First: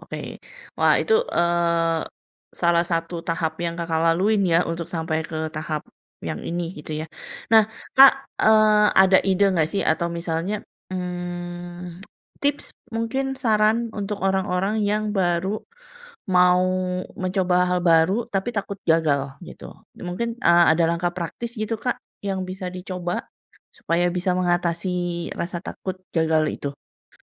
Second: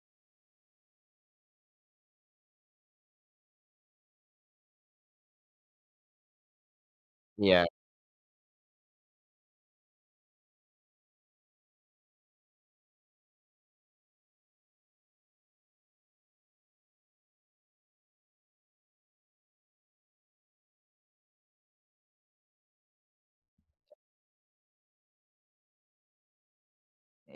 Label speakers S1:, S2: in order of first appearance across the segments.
S1: Oke. Wah itu eee, salah satu tahap yang Kakak laluin ya untuk sampai ke tahap yang ini gitu ya. Nah
S2: Iya.
S1: Kak, eee, ada ide enggak sih atau misalnya, mmm, tips mungkin saran untuk orang-orang yang baru mau mencoba hal baru, tapi takut gagal gitu. Mungkin, eee, ada langkah praktis gitu Kak, yang bisa dicoba? Supaya bisa mengatasi rasa takut gagal itu?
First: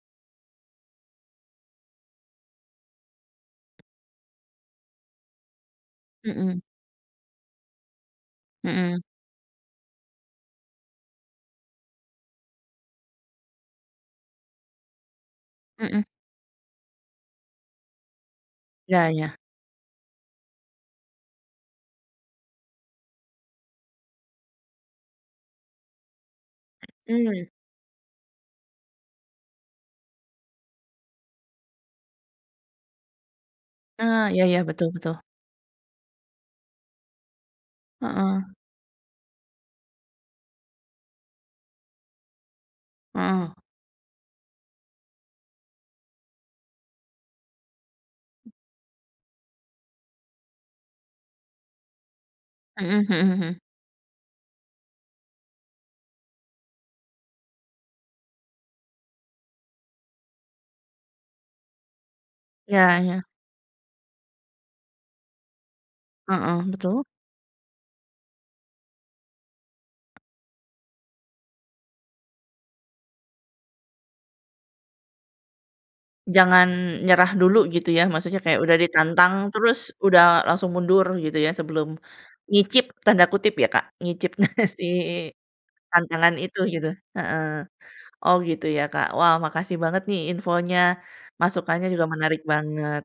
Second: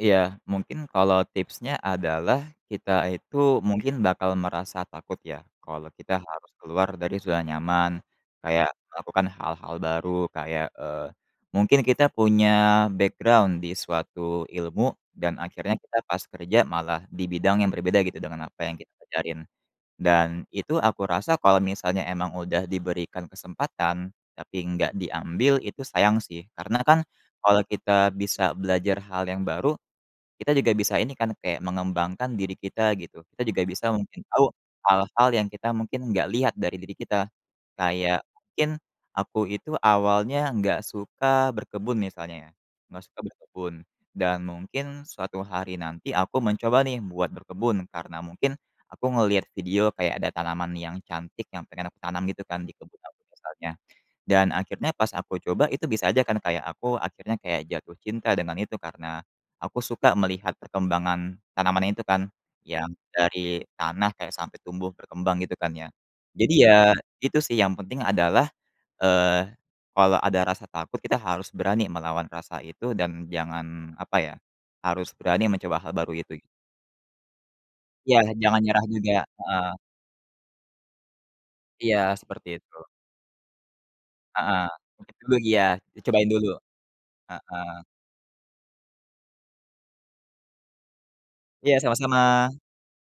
S2: Iya. Mungkin kalau tipsnya adalah, kita itu mungkin bakal merasa takut ya kalau kita harus
S1: Mhm.
S2: keluar dari zona nyaman, kayak
S1: Mhm.
S2: melakukan hal-hal baru kayak, eee, mungkin kita punya background di suatu ilmu dan akhirnya kita
S1: Mhm.
S2: pas kerja malah di bidang yang berbeda gitu dengan apa yang kita
S1: Iya iya.
S2: ajarin. Dan itu aku rasa kalau misalnya emang udah diberikan kesempatan tapi enggak diambil, itu sayang sih. Karena kan
S1: Mhm.
S2: kalau kita bisa belajar hal yang baru, kita juga bisa ini kan, kayak mengembangkan diri kita gitu. Kita juga bisa mungkin
S1: Eee, iya
S2: tahu
S1: iya, betul betul.
S2: hal-hal yang kita mungkin enggak lihat dari diri kita. Kayak
S1: Heeh.
S2: mungkin aku itu awalnya enggak suka berkebun misalnya, enggak suka
S1: Heeh.
S2: berkebun. Dan mungkin suatu hari nanti aku mencoba nih buat berkebun, karena mungkin aku ngelihat video kayak ada tanaman yang cantik yang pengen aku tanam gitu kan di kebun
S1: Mhm
S2: aku
S1: mhm mhm.
S2: misalnya. Dan akhirnya pas aku coba, itu bisa aja kan kayak aku akhirnya kayak jatuh cinta dengan itu karena, aku suka melihat perkembangan tanaman itu kan, yang
S1: Ya, iya.
S2: dari tanah kayak sampai tumbuh berkembang gitu kan ya. Jadi
S1: Heeh,
S2: ya,
S1: betul.
S2: itu sih yang penting adalah, eee, kalau ada rasa takut, kita harus berani melawan rasa itu dan jangan apa ya, harus berani mencoba hal baru itu.
S1: Jangan nyerah dulu gitu ya
S2: Iya,
S1: maksudnya
S2: jangan
S1: kayak udah
S2: nyerah juga.
S1: ditantang,
S2: Heeh.
S1: terus udah langsung mundur gitu ya
S2: Iya
S1: sebelum
S2: seperti itu.
S1: nyicip, tanda kutip ya Kak, nyicip
S2: Heeh.
S1: si
S2: mungkin dulu iya, di cobain
S1: tantangan
S2: dulu.
S1: itu gitu. Heeh.
S2: Heeh.
S1: Oh gitu ya Kak, wah makasih banget nih infonya,
S2: Iya
S1: masukannya juga menarik
S2: sama-sama.
S1: banget.